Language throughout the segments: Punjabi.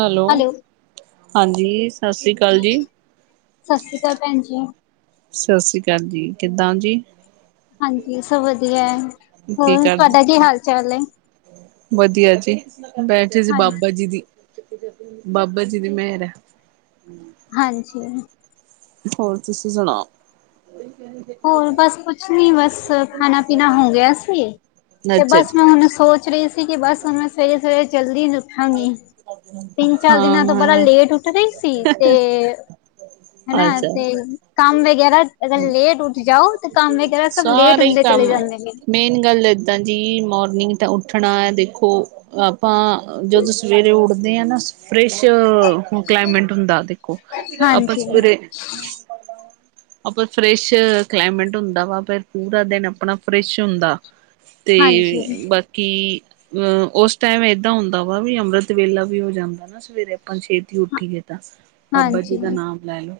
ਹੈਲੋ ਹਾਂਜੀ ਸਾਸਰੀ ਕਾਲ ਜੀ। ਸਾਸਰੀਕਾਲ ਭੈਣ ਜੀ। ਸਾਸਰੀ ਕਾਲ ਜੀ ਕਿੱਦਾਂ ਜੀ। ਹਾਂਜੀ ਸਵ ਵਧੀਆ ਐ। ਕੀ ਕਰਦੇ ਵਧੀਆ ਜੀ, ਬੈਠੇ ਸੀ ਬਾਬਾ ਹਾਂਜੀ, ਜੀ ਦੀ ਬਾਬਾ ਜੀ ਦੀ ਮੈਰ ਐ। ਹਾਂਜੀ। ਹੋਰ ਤੁਸੀਂ ਸੁਣਾਓ। ਹੋਰ ਬਸ ਕੁਛ ਨੀ ਬਸ ਖਾਣਾ ਪੀਣਾ ਹੋ ਗਿਆ ਸੀ। ਤੇ ਅੱਛਾ ਬਸ ਜੀ ਮੈਂ ਹੁਣ ਸੋਚ ਰਈ ਸੀ ਕੀ ਬਸ ਹੁਣ ਮੈਂ ਸਵੇਰੇ ਸਵੇਰੇ ਜਲਦੀ ਹਾਂਜੀ ਤਿੰਨ ਚਾਰ ਦਿਨਾਂ ਤੋਂ ਬੜਾ ਹਾਂ ਲੇਟ ਉੱਠ ਰੀ ਸੀ। ਤੇ ਹਨਾ ਅੱਛਾ ਤੇ ਕੰਮ ਵਗੈਰਾ ਅਗਰ ਲੇਟ ਉੱਠ ਜਾਓ ਓ ਕੰਮ ਵੈਗਰਾ ਸਭ ਲੇਟ ਸਾਰੇ ਹੀ ਹੁੰਦੇ ਚਲੇ ਕੰਮ ਜਾਂਦੇ ਨੇ। ਮੇਨ ਗੱਲ ਇੱਦਾਂ ਜੀ ਮੋਰਨਿੰਗ ਤਾਂ ਉੱਠਣਾ ਆ ਦੇਖੋ ਆਪਾਂ ਜਦੋਂ ਸਵੇਰੇ ਉੱਠਦੇ ਆ ਨਾ ਫਰੈਸ਼ ਕਲਾਈਮੇਟ ਹੁੰਦਾ ਤੇ ਏ ਆਪਾਂ ਹਾਂਜੀ, ਸਵੇਰੇ ਆਪਾਂ ਫਰੈਸ਼ ਕਲਾਈਮੇਟ ਹੁੰਦਾ ਵਾ ਫਿਰ ਪੂਰਾ ਦਿਨ ਆਪਣਾ ਫਰੈਸ਼ ਹੁੰਦਾ। ਤੇ ਹਾਂਜੀ, ਬਾਕੀ, ਅ ਉਸ ਟਾਈਮ ਏਦਾਂ ਹੁੰਦਾ ਵਾ ਵੀ ਅੰਮ੍ਰਿਤ ਵੇਲਾ ਵੀ ਹੋ ਜਾਂਦਾ ਨਾ ਸਵੇਰੇ ਆਪਾਂ ਛੇਤੀ ਹਾਂ- ਉੱਠੀਏ ਤਾਂ ਬਾਬਾ ਜੀ ਹਾਂਜੀ, ਦਾ ਨਾਮ ਲੈਲੋ।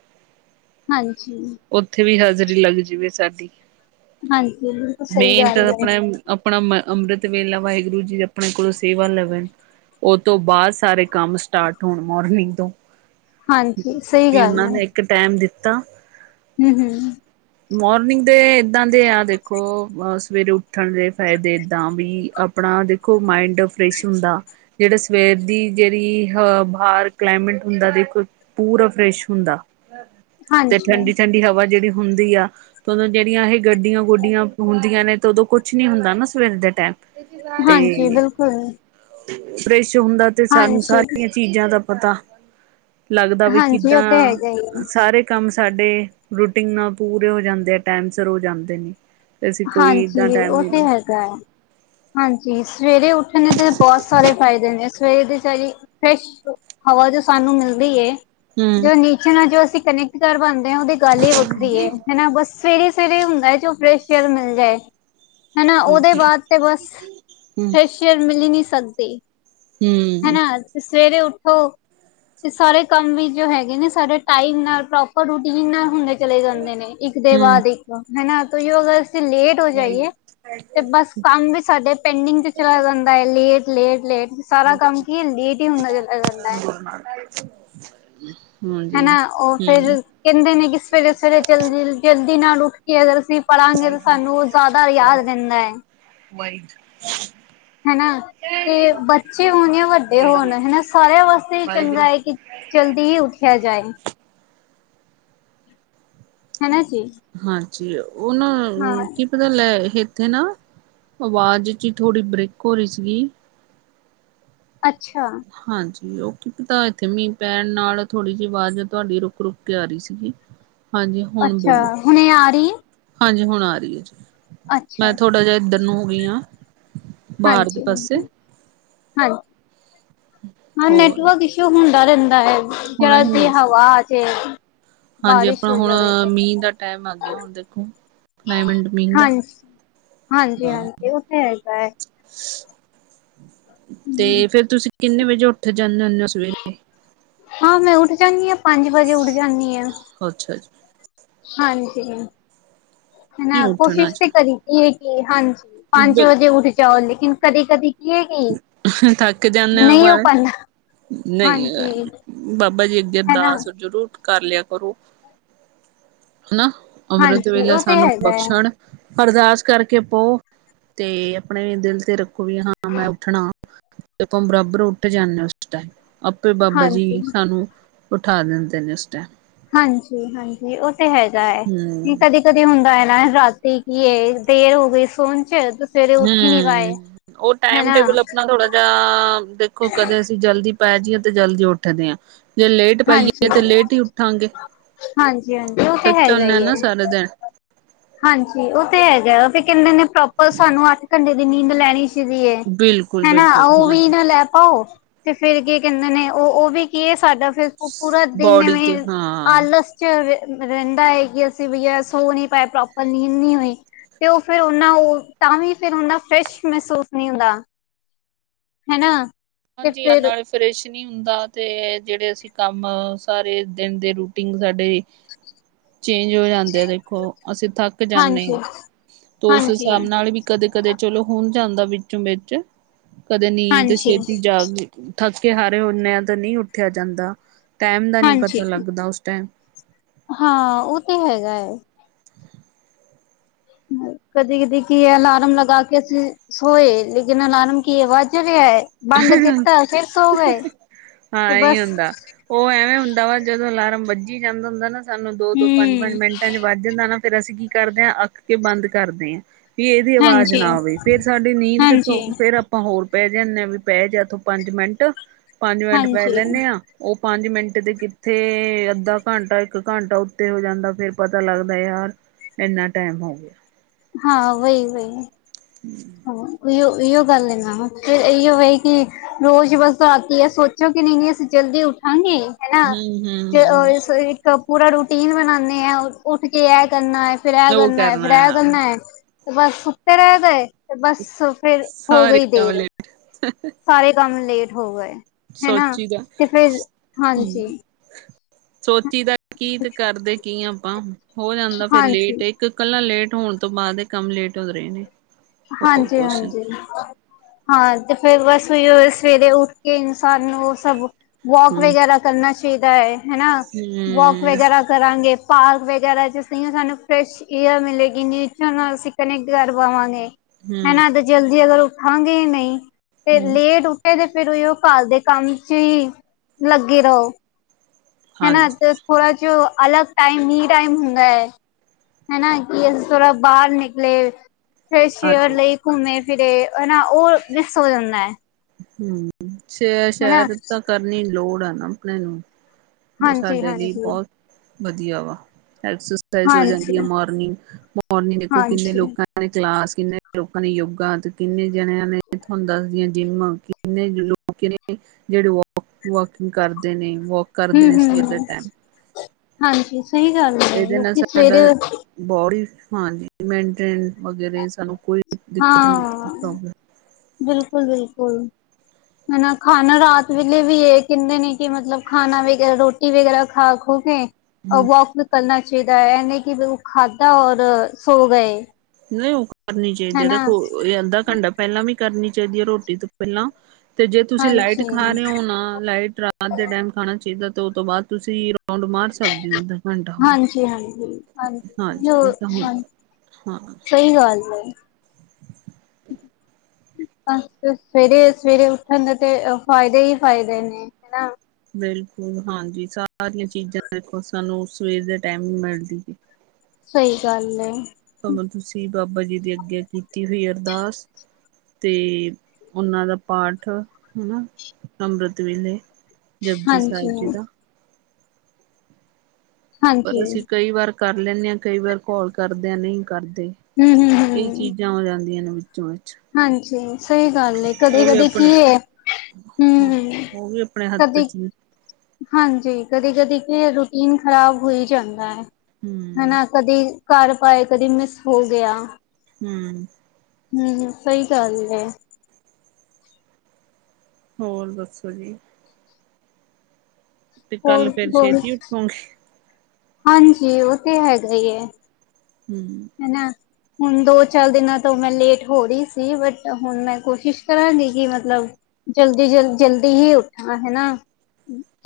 ਹਾਂਜੀ, ਉੱਥੇ ਵੀ ਹਾਜ਼ਰੀ ਲੱਗ ਜਾਵੇ ਸਾਡੀ। ਹਾਂਜੀ ਬਿਲਕੁਲ ਸਹੀ ਮੇਨ ਤਾਂ ਗੱਲ ਐ। ਆਪਣਾ ਆਪਣਾ ਅ ਅੰਮ੍ਰਿਤ ਵੇਲਾ ਵਾਹਿਗੁਰੂ ਜੀ ਆਪਣੇ ਕੋਲੋਂ ਸੇਵਾ ਲ ਉਹ ਤੋਂ ਬਾਦ ਸਾਰੇ ਕੰਮ ਸਟਾਟ ਹੋਣ ਮੋਰਨਿੰਗ ਤੋਂ ਹਾਂਜੀ ਸਹੀ ਵੀ ਉਹਨਾਂ ਨੇ ਇੱਕ ਟੈਮ ਦਿੱਤਾ। ਹੂੰ-ਹੂੰ, ਮੋਰਨਿੰਗ ਦੇ ਏਦਾਂ ਦੇ ਆ ਦੇਖੋ ਸਵੇਰੇ ਉੱਠਣ ਦੇ ਫਾਇਦੇ ਏਦਾਂ ਵੀ ਆਪਣਾ ਦੇਖੋ ਮਾਇੰਡ ਫਰੈਸ਼ ਹੁੰਦਾ। ਜਿਹੜਾ ਸਵੇਰ ਦੀ ਜਿਹੜੀ ਅਹ ਬਾਰ ਕਲਾਈਮੇਟ ਹੁੰਦਾ ਦੇਖੋ। ਪੂਰਾ ਫਰੈਸ਼ ਹੁੰਦਾ, ਤੇ ਹਾਂਜੀ ਠੰਡੀ ਠੰਡੀ ਹਵਾ ਜਿਹੜੀ ਹੁੰਦੀ ਆ। ਉਦੋਂ ਜਿਹੜੀਆ ਇਹ ਗੱਡੀਆਂ ਗੁੱਡੀਆਂ ਹੁੰਦੀਆਂ ਨੇ, ਤੇ ਉਦੋਂ ਕੁਛ ਨੀ ਨਾ ਸਵੇਰ ਦੇ ਟੈਮ ਹਾਂਜੀ ਬਿਲਕੁਲ। ਫਰੈਸ਼ ਹੁੰਦਾ ਤੇ ਸਾਨੂੰ ਹਾਂਜੀ ਸਾਰੀਆਂ ਚੀਜ਼ਾਂ ਦਾ ਪਤਾ ਲੱਗਦਾ ਵੀ ਹਾਂਜੀ ਉਹ ਤੇ ਕਿੱਦਾਂ, ਹੈਗਾ ਹੀ ਹੈ ਸਾਰੇ ਕੰਮ ਸਾਡੇ, ਰੂਟੀਨ ਨਾਲ ਪੂਰੇ ਹੋ ਜਾਂਦੇ ਆ ਟਾਈਮ ਸਿਰ ਹੋ ਜਾਂਦੇ ਨੇ। ਤੇ ਅਸੀਂ ਕੋਈ ਇੱਦਾਂ ਹਾਂਜੀ ਟਾਈਮ ਉਹ ਤੇ ਦੇਣਾ ਹੈਗਾ ਹਾਂਜੀ ਸਵੇਰੇ ਉੱਠਣ ਤੇ ਬਹੁਤ ਸਾਰੇ ਫਾਇਦੇ ਨੇ। ਸਵੇਰ ਦੇ ਤਾਜੀ, ਫਰੈਸ਼ ਹਵਾ ਜੋ ਸਾਨੂੰ ਮਿਲਦੀ ਏ ਹੂੰ ਜੋ ਨੀ ਪੰਛੀਆ ਨਾਲ ਅਸੀਂ ਕਨੈਕਟ ਕਰ ਪਾਂਦੇ ਉਹਦੀ ਗੱਲ ਈ ਵੱਖਰੀ ਏ ਹਨਾ ਬਸ ਸਵੇਰੇ ਸਵੇਰੇ ਹੁੰਦਾ ਐ ਜੋ ਫਰੈਸ਼ ਸ਼ਾਇਦ ਮਿਲ ਜਾਏ, ਹਨਾ ਉਹਦੇ ਹਾਂਜੀ ਬਾਅਦ ਤੇ ਬਸ, ਹੂੰ ਫਸ਼ ਫੇਰ ਮਿਲੀ ਨੀ ਸਕਦੀ, ਹੂੰ ਹਨਾ ਤੇ ਸਵੇਰੇ ਉੱਠੋ ਤੇ ਸਾਰੇ ਕੰਮ ਵੀ ਜੋ ਹੈਗੇ ਨੇ ਸਾਰੇ ਟਾਈਮ ਨਾਲ ਪ੍ਰੋਪਰ ਰੂਟੀਨ ਨਾਲ ਹੁੰਦੇ ਚਲੇ ਜਾਂਦੇ ਨੇ ਇੱਕ ਦੇ ਹੂੰ ਬਾਅਦ ਇੱਕ ਹਨਾ ਤਾਂ ਜੋ ਅਗਰ ਅਸੀਂ ਲੇਟ ਹੋ ਜਾਈਏ, ਵਾਹਿਗੁਰੂ ਤੇ ਬਸ ਕੰਮ ਵੀ ਸਾਡੇ ਪੈਂਡਿੰਗ ਚ ਚਲਾ ਜਾਂਦਾ ਏ ਲੇਟ-ਲੇਟ-ਲੇਟ ਜਾਂਦਾ ਹੈ [inaudible] ਹਨਾ ਉਹ ਫਿਰ ਹੂੰ ਕਹਿੰਦੇ ਨੇ ਕਿ ਸਵੇਰੇ-ਸਵੇਰੇ ਜਲਦੀ-ਜਲਦੀ ਨਾਲ ਉੱਠ ਕੇ ਅਗਰ ਅਸੀਂ ਪੜਾਂਗੇ ਵਾਹਿਗੁਰੂ ਸਾਨੂੰ ਜ਼ਿਆਦਾ ਯਾਦ ਰਹਿੰਦਾ ਐ। [inaudible] ਹਨਾ, ਤੇ ਬੱਚੇ ਹੋਣ ਜਾ ਵੱਡੇ ਹੋਣ ਵਾਹਿਗੁਰੂ ਹਨਾ ਸਾਰਿਆਂ ਵਾਸਤੇ ਵਾਹਿਗੁਰੂ ਚੰਗਾ ਕਿ ਜਲਦੀ ਹੀ ਉਠਿਆ ਜਾਏ, ਹਨਾ ਜੀ। ਹਾਂਜੀ, ਉਨਾ ਹਾਂ ਨਾਲ ਕੀ ਪਤਾ ਲੈ ਇੱਥੇ ਨਾ, ਆਵਾਜ਼ 'ਚ ਥੋੜ੍ਹੀ ਬਰਕ ਹੋ ਰੀ ਸੀਗੀ। ਅੱਛਾ, ਹਾਂਜੀ, ਉਹ ਤਾ ਇੱਥੇ ਮੀਂਹ ਪੈਣ ਨਾਲ ਥੋੜ੍ਹੀ ਜੀ ਆਵਾਜ਼ ਤੁਹਾਡੀ ਰੁਕ-ਰੁਕ ਕੇ ਆ ਰੀ ਸੀਗੀ ਹਾਂਜੀ ਹੁਣ ਅੱਛਾ ਬੋਲੋ ਹੁਣੇ ਆ ਰੀ ਐ ਹਾਂਜੀ ਹੁਨ ਆ ਰੀ ਏ, ਅੱਛਾ ਮੈਂ ਥੋੜ੍ਹਾ ਜੇਆ ਇਦੱਰ ਨੂੰ ਹੋ ਗਈ ਆ। ਹਾਂਜੀ-ਹਾਂਜੀ, ਹਾਂ, ਹਾਂ ਹੋਰ ਨੈਟਵਰਕ ਕਿਉਂ ਹੁੰਦਾ ਰੈਂਦਾ ਐ, ਹੁਣ ਜਰਾ ਇਹ ਦੀ ਮੌਸਮ ਹਵਾ ਆ ਜੇ, ਬਾਰਿਸ਼ ਹੋ ਜਾਵੇ ਤੇ ਟੈਮ ਆ ਗਿਆ ਹੁਨ ਦੇਖੋ ਕਲਾਈਮੇਟ ਮੀਂਹ ਦਾ ਹਾਂਜੀ, ਹਾਂਜੀ- ਹਾਂਜੀ, ਉਹ ਤੇ ਹੈਗਾ ਐ। 'ਤੇ ਫੇਰ ਤੁਸੀਂ ਕਿੰਨੇ ਵਜੇ ਉੱਠ ਜਾਂਨੇ ਹੁੰਨੇ ਓ ਸਵੇਰੇ? ਹਾਂ, ਮੈਂ ਉੱਠ ਜਾਨੀ ਆ, ਪੰਜ ਵਜੇ ਉੱਠ ਜਾਨੀ ਆ। ਅੱਛਾ ਜੀ। ਹਾਂਜੀ, ਨਹੀਂ ਹਨਾ? ਉੱਠਣਾ ਕੋਸ਼ਿਸ਼ ਤੇ ਜੀ ਕਰੀ ਦੀ ਕਿ ਹਾਂਜੀ। ਪੰਜ ਵਜੇ ਉਠ ਜਾਓ, ਲੇਕਿਨ ਕਦੀ-ਕਦੀ ਕੀ ਏ ਕੀ, ਨਈਂ ਹੋ ਪਾਂਦਾ। ਨਈ ਏਅ, ਬਾਬਾ ਜੀ ਅੱਗੇ ਹਨਾ ਅਰਦਾਸ ਜ਼ਰੂਰ ਕਰ ਲਿਆ ਕਰੋ, ਹਨਾ? ਅੰਮ੍ਰਿਤ ਹਾਂਜੀ ਵੇਲਾ ਉਹ ਤੇ ਸਾਨੂੰ ਹੈਗਾ ਹੈ ਬਖਸ਼ਨ। ਅਰਦਾਸ ਕਰਕੇ ਪਓ। 'ਤੇ ਆਪਨੇ ਦਿਲ ਤੇ ਰੱਖੋ ਵੀ ਹਾਂ ਮੈਂ ਉੱਠਨਾ, ਤੇ ਆਪਾਂ ਬਰਾਬਰ ਉੱਠ ਜਾਂਨੇ ਆ। ਟੈਮ, ਆਪੇ ਬਾਬਾ ਜੀ ਹਾਂਜੀ ਸਾਨੂੰ, ਉਠਾ ਦਿੰਦੇ ਨੇ ਉਸ ਟੈਮ। ਹਾਂਜੀ- ਹਾਂਜੀ, ਉਹ ਤੇ ਹੈਗਾ ਐ। ਹੂੰ ਕਦੀ ਕਦੀ ਹੁੰਦਾ ਐ ਨਾ ਰਾਤੀ ਕੀ ਏ, ਦੇਰ ਹੋ ਗਈ ਸੋਨ ਚ ਸਵੇਰੇ ਉੱਠ ਹੀ ਨੀ ਪਾਏ। ਹੂੰ, ਉਹ ਟਾਈਮ- ਹੈਨਾ ਟੇਬਲ ਆਪਨਾ ਥੋੜਾ ਜਿਹਾ, ਦੇਖੋ ਕਦੇ ਅਸੀਂ ਜਲਦੀ ਪੈ ਜਈਏ ਤੇ ਜਲਦੀ ਉੱਠਦੇ ਆ, ਜੇ ਲੇਟ ਪਈਏ ਤੇ ਲੇਟ ਈ ਉਠਾਂਗੇ। ਹਾਂਜੀ- ਹਾਂਜੀ, ਉਹ ਤੇ ਹੈਗਾ ਈ ਐ। ਸਾਰਾ ਦਿਨ ਹਾਂਜੀ, ਉਹ ਤੇ ਹੈਗਾ, 'ਤੇ ਕੈਂਦੇ ਨੇ ਪ੍ਰੋਪਰ ਸਾਨੂੰ ਅੱਠ ਘੰਟੇ ਦੀ ਨੀਂਦ ਲੈਣੀ ਕਿਦੀ ਏ, ਬਿਲਕੁਲ ਹੈਨਾ? ਬਿਲਕੁਲ ਉਹ ਵੀ ਹਾਂਜੀ ਨਾ ਲੈ ਪਾਓ। 'ਤੇ ਫੇਰ ਕੀ ਕੈਂਦੇ ਨੇ ਉਹ? ਉਹ ਵੀ ਕੀ ਏ, ਸਾਡਾ ਫਿਰ ਉਹ ਪੂਰਾ ਦਿਨ ਬੋਡੀ ਤੇ ਵੇਂ, ਹਾਂ ਆਲਸ 'ਚ ਰ-ਰੈਂਦਾ ਏ ਕਿ ਅਸੀਂ ਭਈਆ ਸੋ ਨੀ ਪਾਏ, ਪ੍ਰੋਪਰ ਨੀਂਦ ਨੀ ਹੋਈ। 'ਤੇ ਓ ਫਿਰ ਉਨਾਂ ਉਹ, ਤਾਂ ਵੀ ਫਿਰ ਉਨਾਂ ਫ਼ਰੈਸ ਮੈਸੂਸ ਨੀ ਹੁੰਦਾ ਹੈਨਾ? ਹਾਂਜੀ, ਅਨਾੜਿਸ [unintelligible] ਫਰੈਸ਼ ਨੀ ਹੁੰਦਾ, 'ਤੇ ਜੇੜੇ ਅਸੀਂ ਕੰਮ ਸਾਰੇ ਦਿਨ ਦੇ ਰੂਟੀਨ ਸਾਡੇ ਚੇਂਜ ਹੋ ਜਾਂਦੇ ਆ ਦੇਖੋ, ਅਸੀਂ ਥੱਕ ਜਾਂਨੇ ਹਾਂਜੀ, ਆ, 'ਤੇ ਉਸ ਹਾਂਜੀ, ਹਿਸਾਬ ਨਾਲ ਵੀ ਕਦੇ-ਕਦੇ ਚਲੋ ਹੁਨ ਜਾਂਦਾ ਵਿੱਚੋਂ-ਵਿੱਚ, ਕਦੇ ਨੀਂਦ ਤੇ ਹਾਂਜੀ, ਸੇਤੀ ਜਾਗ ਈ ਥੱਕੇ-ਹਾਰੇ ਹੁੰਨੇ ਆ ਤਾਂ ਨਈ ਉਠਿੱਆ ਜਾਂਦਾ, ਟੈਮ ਦਾ ਨੀ ਪਤਾ ਹਾਂਜੀ। ਲੱਗਦਾ ਉਸ ਟੈਮ। ਹਾਂ, ਉਹ ਤੇ ਹੈਗਾ ਐ। ਕਦੀ-ਕਦੀ ਕੀ ਐ ਅਲਾਰਮ ਲਗਾ ਕੇ ਅਸੀਂ ਸੋਏ, ਲੇਕਿਨ ਅਲਾਰਮ ਕੀ ਵੱਜ ਰਿਐ? ਬੰਦ ਟਾਈਮ ਕੀਤਾ ਹੋਇਆ ਸੀ ਸੋ ਗਏ, ਹਾਂ 'ਤੇ ਇਹੀ ਬਸ। ਹੁੰਦਾ। ਉਹ ਐਵੇਂ ਹੁੰਦਾ ਵਾ, ਜਦੋਂ ਅਲਾਰਮ ਵੱਜੀ ਜਾਂਦਾ ਹੁੰਦਾ ਨਾ, ਸਾਨੂੰ ਦੋ-ਦੋ ਪੰਜ-ਪੰਜ ਹਮ ਮਿੰਟਾਂ ਚ ਵੱਜਦਾ ਨਾ, ਫੇਰ ਅਸੀਂ ਕੀ ਕਰਦੇ ਆ? ਅੱਕ ਕੇ ਬੰਦ ਕਰਦੇ ਆ। ਬਈ ਇਹਦੀ ਆਵਾਜ਼ ਹਾਂਜੀ ਨਾ ਆਵੇ, ਫੇਰ ਸਾਡੀ ਨੀਂਦ ਹਾਂਜੀ ਕਿਥੋਂ? ਫੇਰ ਆਪਾਂ ਹੋਰ ਪੈ ਜਾਂਨੇ ਆ ਵੀ। ਪੈ ਜਾ ਤੂੰ ਪੰਜ ਮਿੰਟ, ਪੰਜ ਮਿੰਟ ਪੈ ਹਾਂਜੀ ਲੈਂਨੇ ਆ। ਉਹ ਪੰਜ ਮਿੰਟ ਤੇ ਕਿੱਥੇ, ਅੱਧਾ ਘੰਟਾ ਇੱਕ ਘੰਟਾ ਉੱਤੇ ਹੋ ਜਾਂਦਾ, ਫੇਰ ਪਤਾ ਲੱਗਦਾ ਯਾਰ। ਐੰਨਾ ਟਾਈਮ ਹੋ ਗਿਆ। ਹਾਂ, ਵਈ-ਵਈ। ਹੂੰ। ਹਾਂ, ਅਈਓ-ਅਈਓ ਗੱਲ ਏ ਨਾ, ਫਿਰ ਅਈਓ ਹੈ ਕਿ ਰੋਜ਼ ਬਸ ਆਤੀ ਐ ਸੋਚੋ ਕਿ, ਨਈ -ਨਈ, ਅਸੀਂ ਜਲਦੀ ਉਠਾਂਗੀ। ਹੈਨਾ ਹਮ ਹਮ [unintelligible] ਇੱਕ ਪੂਰਾ ਰੂਟੀਨ ਬਣਾਨੇ ਆ ਉੱਠ ਕੇ ਐ ਕਰਨਾ ਫਿਰ ਐ ਉਹ ਕਰਨਾ ਏ, ਫਿਰ ਐ ਹੈ ਕਰਨਾ ਏ ਤੇ ਬਸ ਸੁੱਤੇ ਰਏ ਦੇ ਤੇ ਬਸ ਫਿਰ ਹੋ ਸਾਰੇ ਗਈ ਦੇਰ, ਕਮਲੇ ਸਾਰੇ ਕੰਮ ਲੇਟ ਹੋ ਗਏ। ਹੈਨਾ ਸੋਚੀ ਦਾ ਤੇ ਫਿਰ ਹਮ ਹਾਂਜੀ। ਸੋਚੀ ਦਾ ਕੀ ਤੇ, ਕਰਦੇ ਕੀ ਆ ਆਪਾਂ ਹੋ ਜਾਂਦਾ ਫਿਰ ਹਾਂਜੀ ਲੇਟ [unintelligible] ਕੇ ਕੱਲਾ ਲੇਟ ਹੋਣ ਤੋਂ ਬਾਦ ਏ ਕੰਮ ਲੇਟ ਹੋ ਰੇ ਨੇ। ਹੋਰ ਕੁਛ ਨੀ ਹਾਂਜੀ-ਹਾਂਜੀ। ਹਾਂ, ਤੇ ਫੇਰ ਬਸ ਓਈਓ ਸਵੇਰੇ ਉੱਠ ਕੇ ਇਨਸਾਨ ਨੂੰ ਸਭ ਵੋਕ ਹੂੰ ਵਗੈਰਾ ਕਰਨਾ ਚਾਈਦਾ ਏ ਹਨਾ ਵੋਕ ਹੂੰ ਵਗੈਰਾ ਕਰਾਂਗੇ, ਪਾਰਕ ਵਗੈਰਾ [unintelligible] ਸਾਨੂੰ ਫਰੈਸ਼ ਏਅਰ ਮਿਲੇਗੀ ਨੇਚਰ ਨਾਲ ਅਸੀ ਕਨੈਕਟ ਕਰ ਪਾਵਾਂਗੇ। ਹੂੰ ਹੈਨਾ ਤੇ ਜਲਦੀ ਅਗਰ ਉੱਠਾਂ ਗੇ ਨਈ ਤੇ ਹੂੰ ਲੇਟ ਉ ਏ ਤੇ ਫਿਰ ਓਈਓ ਘਰ ਦੇ ਕੰਮ ਚ ਈ ਲੱਗੇ ਰੋ। ਹੈਨਾ ਹਾਂਜੀ ਤੇ ਥੋੜ੍ਹਾ ਚੋ ਅਲੱ ਟਾਈਮ ਈ ਟਾਈਮ ਹੁੰਦਾ ਏ ਹਨਾ ਕੀ ਅਸੀ ਥੋੜਾ ਬਾਰ ਨਿਕਲੇ ਫੇਸਿਅਰ ਹਾਂਜੀ ਲਈ ਘੁੰਮੇ-ਫਿਰੇ ਹਨਾ ਓ ਮਿਸ ਹੋ ਜਾਂਦੈ। ਹੂੰ ਸ ਸੈਰ ਤਾਂ ਕਰਨੀ ਲੋੜ ਐ ਨਾ [unintelligible] ਨੂੰ। ਜੋ ਹਾਂਜੀ ਸਾਡੇ ਲਈ ਹਾਂਜੀ ਬੋ ਵਧੀਆ ਵਾ, ਐਕਸਸਈਜ਼ ਹੋ ਜਾਂਦੀ ਆ ਹਾਂਜੀ ਮੋਰਨਿੰਗ, ਮੋਰਨਿੰਗ ਦੇਖੋ ਕਿੰਨੇ ਹਾਂਜੀ ਲੋਕਾਂ [unintelligible] ਕਲਾਸ ਕਿੰਨੇ ਲੋਕਾਂ ਨੇ ਯੋਗਾ ਤੇ ਕਿੰਨੇ ਜਣਿਆਂ ਨੇ ਤੁਹਾਨੂੰ ਦੱਸਦੀਆਂ ਜਿੰਮ, ਕਿੰਨੇ ਲੋਕ ਨੇ ਜੇੜੇ ਵੋਕ ਵੋਕਿੰਗ ਕਰਦੇ ਨੇ ਵੋ ਹੂੰ-ਹੂੰ ਹਾਂਜੀ ਸਈ ਗੱਲ ਐ ਇਹਦੇ ਨਾਲ ਲੋਕੀ ਸਾਡਾ ਸਵੇਰੇ ਬੋਡੀ [inaudible] ਹਾਂਜੀ, ਮਨਟੈਨ ਮਗਰ ਏ ਸਾਨੂੰ ਕੋਈ ਦਿੱਕਤ [unintelligible] ਬਿਲਕੁੱਲ-ਬਿਲਕੁੱਲ। ਹਨਾ ਖਾਣਾ ਰਾਤ ਵੇਲੇ ਵੀ ਏ ਕੈਂਦੇ ਨੇ ਕੀ ਮਤਲਬ ਖਾਣਾ ਵੈਗੇ ਰੋ ਟੀ ਵਗੈਰਾ ਖਾ-ਖੂ ਕੇ ਹੂੰ ਓ ਵੋਕ ਵੀ ਕਰਨਾ ਚਾਈਦੈ ਐ ਨੀ ਕੀ ਖਾਧਾ ਔਰ ਸੌ ਗਏ। ਨਈ [unintelligible] ਕਰਨੀ ਚਾਈਦੀ ਆ ਹਨਾ ਦੇਖੋ, ਅੱਧਾ ਘੰਟਾ ਪੈਲਾਂ ਵੀ ਕਰਨੀ ਚਾਈਦੀ ਆ ਰੋਟੀ ਤੋਂ ਪੈਲਾ ਤੇ ਜੇ ਤੁਸੀਂ ਲਾਈਟ ਹਾਂਜੀ ਖਾਰੇ ਓ ਨਾ ਲਾਈਟ ਰਾ ਰਾਤ ਦੇ ਟੈਮ ਖਾਣਾ ਚਾਈਦਾ ਤੇ, ਓ ਤੋ ਬਾਦ ਤੁਸੀ ਰੋਂਡ ਮਾਰ ਸਕਦੇ ਉਧਰ ਘੰਟਾ ਹੋਰ। ਹਾਂਜੀ- ਹਾਂਜੀ [unintelligible] ਹਾਂ ਹੁੰਦਾ ਹਾਂ ਸਈ ਗੱਲ ਐ। [inaudible] ਅ [unintelligible] ਸਵੇਰੇ-ਸਵੇਰੇ ਉੱਠਣ ਦੇ ਤੇ ਫਾਇਦੇ ਈ ਫਾਇਦੇ ਨੇ ਹਨਾ। ਬਿਲਕੁੱਲ ਹਾਂਜੀ, ਸਾਰੀਆਂ ਚੀਜ਼ਾਂ ਦੇਖੋ ਸਾਨੂੰ ਸਵੇਰ ਦੇ ਟਾਈਮ ਈ ਮਿਲਦੀ [unintelligible] ਸਈ ਗੱਲ ਏ। ਭਵਾਂ, ਤੁਸੀ ਬਾਬਾ ਜੀ ਦੀ ਅੱਗੇ ਕੀਤੀ ਹੋਈ ਅਰਦਾਸ ਤੇ ਓਨਾਂ ਦਾ ਪਾਠ ਹਨਾ ਅੰਮ੍ਰਿਤ ਵੇਲੇ ਜਪਜੀ ਸਾਇਬ ਹਾਂਜੀ ਜੀ ਦਾ। ਪਰ ਹਾਂਜੀ ਅਸੀ ਕਈ ਵਾਰ ਕਰ ਲੈਨੇ ਆ ਕਈ ਵਾਰ ਘੋਲ ਕਰਦੇ ਆ ਨਈ ਕਰਦੇ ਹਮ ਹਮ ਏ ਹਮ ਚੀ ਜਾਂ ਹੋ ਜਾਂਦੀਆਂ ਨੇ। ਚੋਚ। ਹਾਂਜੀ, ਸਈ ਗੱਲ ਐ ਕਦੇ-ਕਦੇ ਕੀ ਏ ਹ [unintelligible] ਓ ਵੀ ਆਪਣੇ ਹੱਥ ਕਦੇ ਚ ਹਾਂਜੀ, ਕਦੇ-ਕਦੇ ਕੀ ਐ ਰੂਟੀਨ ਖ਼ਰਾਬ ਹੋ ਈ ਜਾਂਦੈ। ਹੂੰ। ਹਨਾ, ਕਦੀ ਘਰ ਪਾਏ ਕਦੀ ਮਿਸ ਹੋ ਗਿਆ। ਹੂੰ ਹੂੰ ਸਹੀ ਗੱਲ ਏ। ਹੋਰ ਦੱਸੋ ਜੀ। ਤੇ ਹੋਰ ਕੱਲ ਫੇਰ ਹੋਰ ਛੇਤੀ ਉੱਠੋਗੇ। ਹਾਂਜੀ, ਉਹ ਤੇ ਹੈਗਾ ਈ ਹੈ। ਹੂੰ ਹਨਾ ਹੁਣ ਦੋ ਚਾਲ ਦਿਨਾਂ ਤੋਂ ਮੈਂ ਲੇਟ ਹੋ ਰਹੀ ਸੀ ਬਟ ਹੁਣ ਮੈਂ ਕੋਸ਼ਿਸ ਕਰਾਗੀ ਕਿ ਮਤਲਬ ਜਲਦੀ ਜਲਦ ਜਲਦੀ ਹੀ ਉੱਠਾ ਹਨਾ।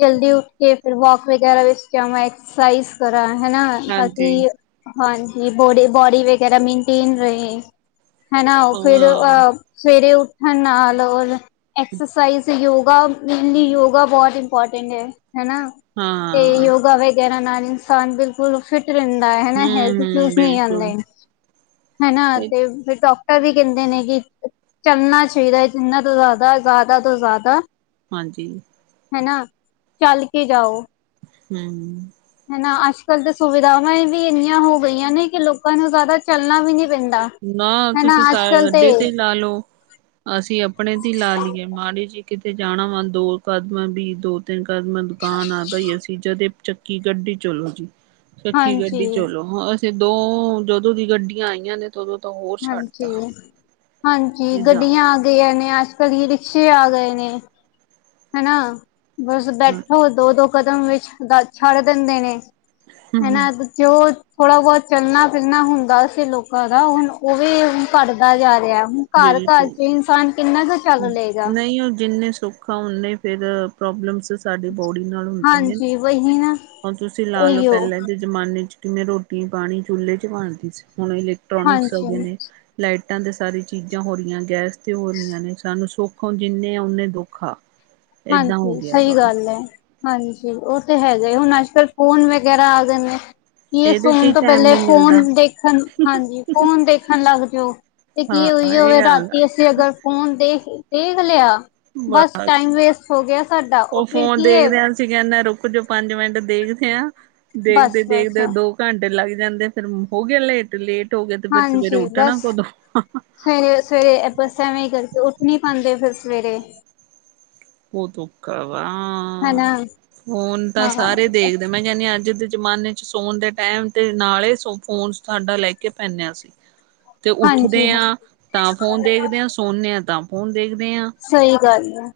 ਜਲਦੀ ਉੱਠ ਕੇ ਫਿਰ ਵੋਕ ਵਗੈਰਾ ਵਿੱਚ ਜਾਵਾਂ, ਐਕਸਰਸਾਈਜ਼ ਕਰਾ ਹਨਾ, ਹਾਂਜੀ ਬਾਕੀ ਹਾਂਜੀ ਥੋਡੀ ਬੋਡੀ ਵਗੈਰਾ ਮੇਨਟੇਨ ਰਹੇ ਹਨਾ, ਉਹ ਫਿਰ ਹਾਂ ਅ ਸਵੇਰੇ ਉੱਠਣ ਨਾਲ ਔਰ ਐਕਸਰਸਾਈਜ਼, ਯੋਗਾ ਮੇਨਲੀ ਯੋਗਾ ਬਹੁਤ ਇੰਪੋਰਟੈਂਡ ਏ ਹਨਾ ਤੇ ਹਾਂ ਹਮ ਯੋਗਾ ਵ ਵਗੈਰਾ ਨਾਲ ਇਨਸਾਨ ਬਿਲਕੁਲ ਫਿੱਟ ਰਹਿੰਦਾ ਹੈ ਹਨਾ, ਹੈਲਥ ਇਸੂ ਹਮ ਨਹੀਂ ਬਿਲਕੁਲ ਆਉਂਦੇ ਹਨਾ ਤੇ ਫਿਰ ਡ ਡਾਕਟਰ ਵੀ ਕਹਿੰਦੇ ਕਿ ਚੱਲਣਾ ਚਾਹੀਦਾ ਜਿੰਨਾ ਤੋਂ ਜ਼ਿਆਦਾ ਜ਼ਿਆਦਾ ਤੋਂ ਜ਼ਿਆਦਾ। ਹਾਂਜੀ ਹੈ ਨਾ, ਚੱਲ ਕੇ ਜਾਓ। ਹੂੰ ਹੈ ਨਾ, ਅੱਜ ਕੱਲ੍ਹ ਤੇ ਸੁਵਿਧਾਵਾਂ ਵੀ ਇੰਨੀਆਂ ਹੋ ਗਈਆਂ ਨੇ ਕਿ ਲੋਕਾਂ ਨੂੰ ਜ਼ਿਆਦਾ ਚੱਲਣਾ ਵੀ ਨੀ ਪੈਂਦਾ। ਨਾ ਹਨਾ ਤੁਸੀਂ ਸ ਅੱਜ ਕੱਲ੍ਹ ਅੱਡੇ ਤੇ ਨਾ ਲਉ। ਅਸੀਂ ਆਪਣੇ ਤੇ ਲਾ ਲਈਏ ਮਾੜੀ ਜੀ ਕਿਤੇ ਜਾਣਾ ਵਾ ਦੋ ਕਦਮਾਂ ਵੀ ਦੋ ਤਿੰਨ ਕਦਮਾਂ ਦੁਕਾਨ ਆ ਬਈ ਅਸੀਂ ਜਦੇ ਚੱਕੀ ਗੱਡੀ ਚਲੋ ਜੀ ਚੱਕੀ ਹਾਂਜੀ ਗੱਡੀ ਚਲੋ ਹਾਂ ਅ ਤੇ ਦੋ ਜਦੋਂ ਦੀ ਗੱਡੀਆਂ ਆਈਆਂ ਨੇ ਤੇ ਉਦੋਂ ਤਾਂ ਹੋਰ ਹਾਂਜੀ ਛੱਡਤਾ। ਹਾਂਜੀ, ਏਦਾਂ ਗੱਡੀਆਂ ਆ ਹਾਂ ਗਈਆਂ ਨੇ ਅੱਜ ਕੱਲ੍ਹ ਈ ਰਿਕਸ਼ੇ ਆ ਗਏ ਨੇ। ਹੈ ਨਾ, ਬਸ ਬੈਠੋ ਦੋ ਦੋ ਕਦਮ ਵਿੱਚ ਘਰ ਛੱਡ ਦਿੰਦੇ ਨੇ। ਹੈ ਹੂੰ ਨਾ ਜੋ ਥੋੜਾ ਬਹੁਤ ਚੱਲਣਾ ਫਿਰਨਾ ਹੁੰਦਾ ਸੀ ਲੋਕਾਂ ਦਾ ਹੁਣ ਉਹ ਵੀ ਹੁਣ ਘੱਟਦਾ ਜਾ ਰਿਹਾ ਹੁਣ ਘਰ ਘਰ ਬਿਲਕੁਲ। 'ਚ ਇਨਸਾਨ ਕਿੰਨਾ ਕੁ ਚੱਲ ਲਏਗਾ ਨਹੀਂ ਉਹ ਜਿੰਨੇ ਸੁਖ ਆ ਉਹਨੇ ਫਿਰ ਪ੍ਰੋਬਲਮਸਿਜ਼ ਸਾਡੀ ਬੌਡੀ ਨਾਲ ਹੁੰਦੇ ਨੇ। ਹਾਂਜੀ ਵਹੀ ਨਾ ਹੁਣ ਤੁਸੀਂ ਲਾ ਲਓ, ਉਹੀਓ ਪਹਿਲਾਂ ਜ ਜ਼ਮਾਨੇ 'ਚ ਕਿਵੇਂ ਰੋਟੀ ਪਾਣੀ ਚੁੱਲੇ 'ਚ ਬਣਦੀ ਸੀ, ਹੁਣ ਇਲੈਕਟ੍ਰੋਨਿਕਸ ਹੋ ਗੇ ਹਾਂਜੀ ਨੇ ਲਾਈਟਾਂ ਤੇ ਸਾਰੀ ਚੀਜ਼ਾਂ ਹੋ ਰਹੀਆਂ, ਗੈਸ ਤੇ ਹੋ ਰਹੀਆਂ ਨੇ ਸਾਨੂੰ ਸੁੱਖ ਜਿੰਨੇ ਆ ਉਨੇ ਦੁੱਖ ਆ। ਏਦਾਂ ਹੋ ਹਾਂਜੀ, ਗਿਆ ਸਹੀ ਵਾ ਗੱਲ ਹੈ। ਹਾਂਜੀ, ਉਹ ਤੇ ਹੈਗਾ ਈ ਹੁਣ ਅੱਜ ਕੱਲ੍ਹ ਫੋਨ ਵਗੈਰਾ ਆ ਗਏ ਨੇ। ਕੀ ਇਹਦੇ 'ਚ ਸੋਣ ਹੀ ਤੋਂ ਟਾਈਮ ਪਹਿਲੇ ਨੀ ਮਿਲਦਾ ਫੋਨ ਦੇਖਣ ਹਾਂਜੀ ਫੋਨ ਦੇਖਣ ਲੱਗ ਜਾਓ। ਤੇ ਹਾਂ ਕੀ ਉਹੀਉ ਇਹ ਹੋਵੇ ਗੱਲ ਆ ਰਾਤੀ ਅਸੀਂ ਅਗਰ ਫੋਨ ਦੇਖ ਦੇਖ ਲਿਆ, ਬਸ ਟਾਈਮ ਵੇਸਟ ਹੋ ਗਿਆ ਸਾਡਾ ਉਹ ਫੇਰ ਫੋਨ ਕੀ ਐ ਦੇਖਦੇ ਹਾਂ ਅਸੀਂ ਕਹਿੰਦੇ ਰੁਕ ਜੋ ਪੰਜ ਮਿੰਟ ਦੇਖਦੇ ਆ ਦੇਖਦੇ ਬਸ ਬਸ ਦੇਖਦੇ ਦੋ ਘੰਟੇ ਲੱਗ ਜਾਂਦੇ ਫੇਰ ਹੋਗੇ ਲੇਟ, ਲੇਟ ਹੋ ਗਏ ਤੇ ਫਿਰ ਸਵੇਰੇ ਹਾਂਜੀ ਉੱਠਣਾ ਬਸ ਕਦੋਂ ਆ। ਸਵੇਰੇ ਸਵੇਰੇ ਬੱਸ ਐਵੇ ਹੀ ਕਰਕੇ ਉੱਠ ਨਹੀਂ ਪਾਂਦੇ ਫਿਰ ਸਵੇਰੇ। ਬੋਤ ਔਖਾ ਵਾ। ਹਨਾ ਫੋਨ ਤਾਂ ਹਾਂ ਸਾਰੇ ਦੇਖਦੇ। ਮੈਂ ਕਹਿੰਨੀ ਹਾਂ ਅੱਜ ਦੇ ਜਮਾਨੇ'ਚ ਸੋਣ ਦੇ ਟੈਮ ਤੇ ਨਾਲੇ ਈ ਸ ਫੋਨ ਸਾਡਾ ਲੈ ਕੇ ਪੈਣੇ ਆ ਅਸੀ। ਤੇ ਹਾਂਜੀ ਉੱਠਦੇ ਹਾਂ ਆਂ ਤਾਂ ਫੋਨ ਦੇਖਦੇ ਆਂ ਸੌਣੇ ਆ ਤਾਂ ਫੋਨ ਦੇਖਦੇ ਆਂ। ਸਈ ਗੱਲ ਐ।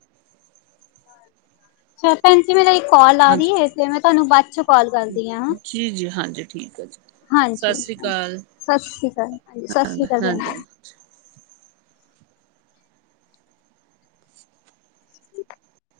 ਅੱਛਾ ਪੈਨ ਜੀ ਮੇਰਾ ਇੱਕ ਕਾਲ ਆ ਹਾਂਜੀ ਰਹੀ ਹੈ ਤੇ ਮੈਂ ਤੁਆਨੂੰ ਬਾਦ ਚੋਂ ਕਾਲ ਕਰਦੀ ਆ ਹਾਂ। ਜੀ ਜੀ ਹਾਂਜੀ ਠੀਕ ਹੈ ਜੀ ਸਤਿ ਹਾਂਜੀ, ਸ਼੍ਰੀ ਅਕਾਲ ਸਤਿ ਸ੍ਰੀ ਅਕਾਲ ਸਤਿ ਸ਼੍ਰੀ ਅਕਾਲ ਪੈਨ ਹਾਂਜੀ ਜੀ। [inaudible]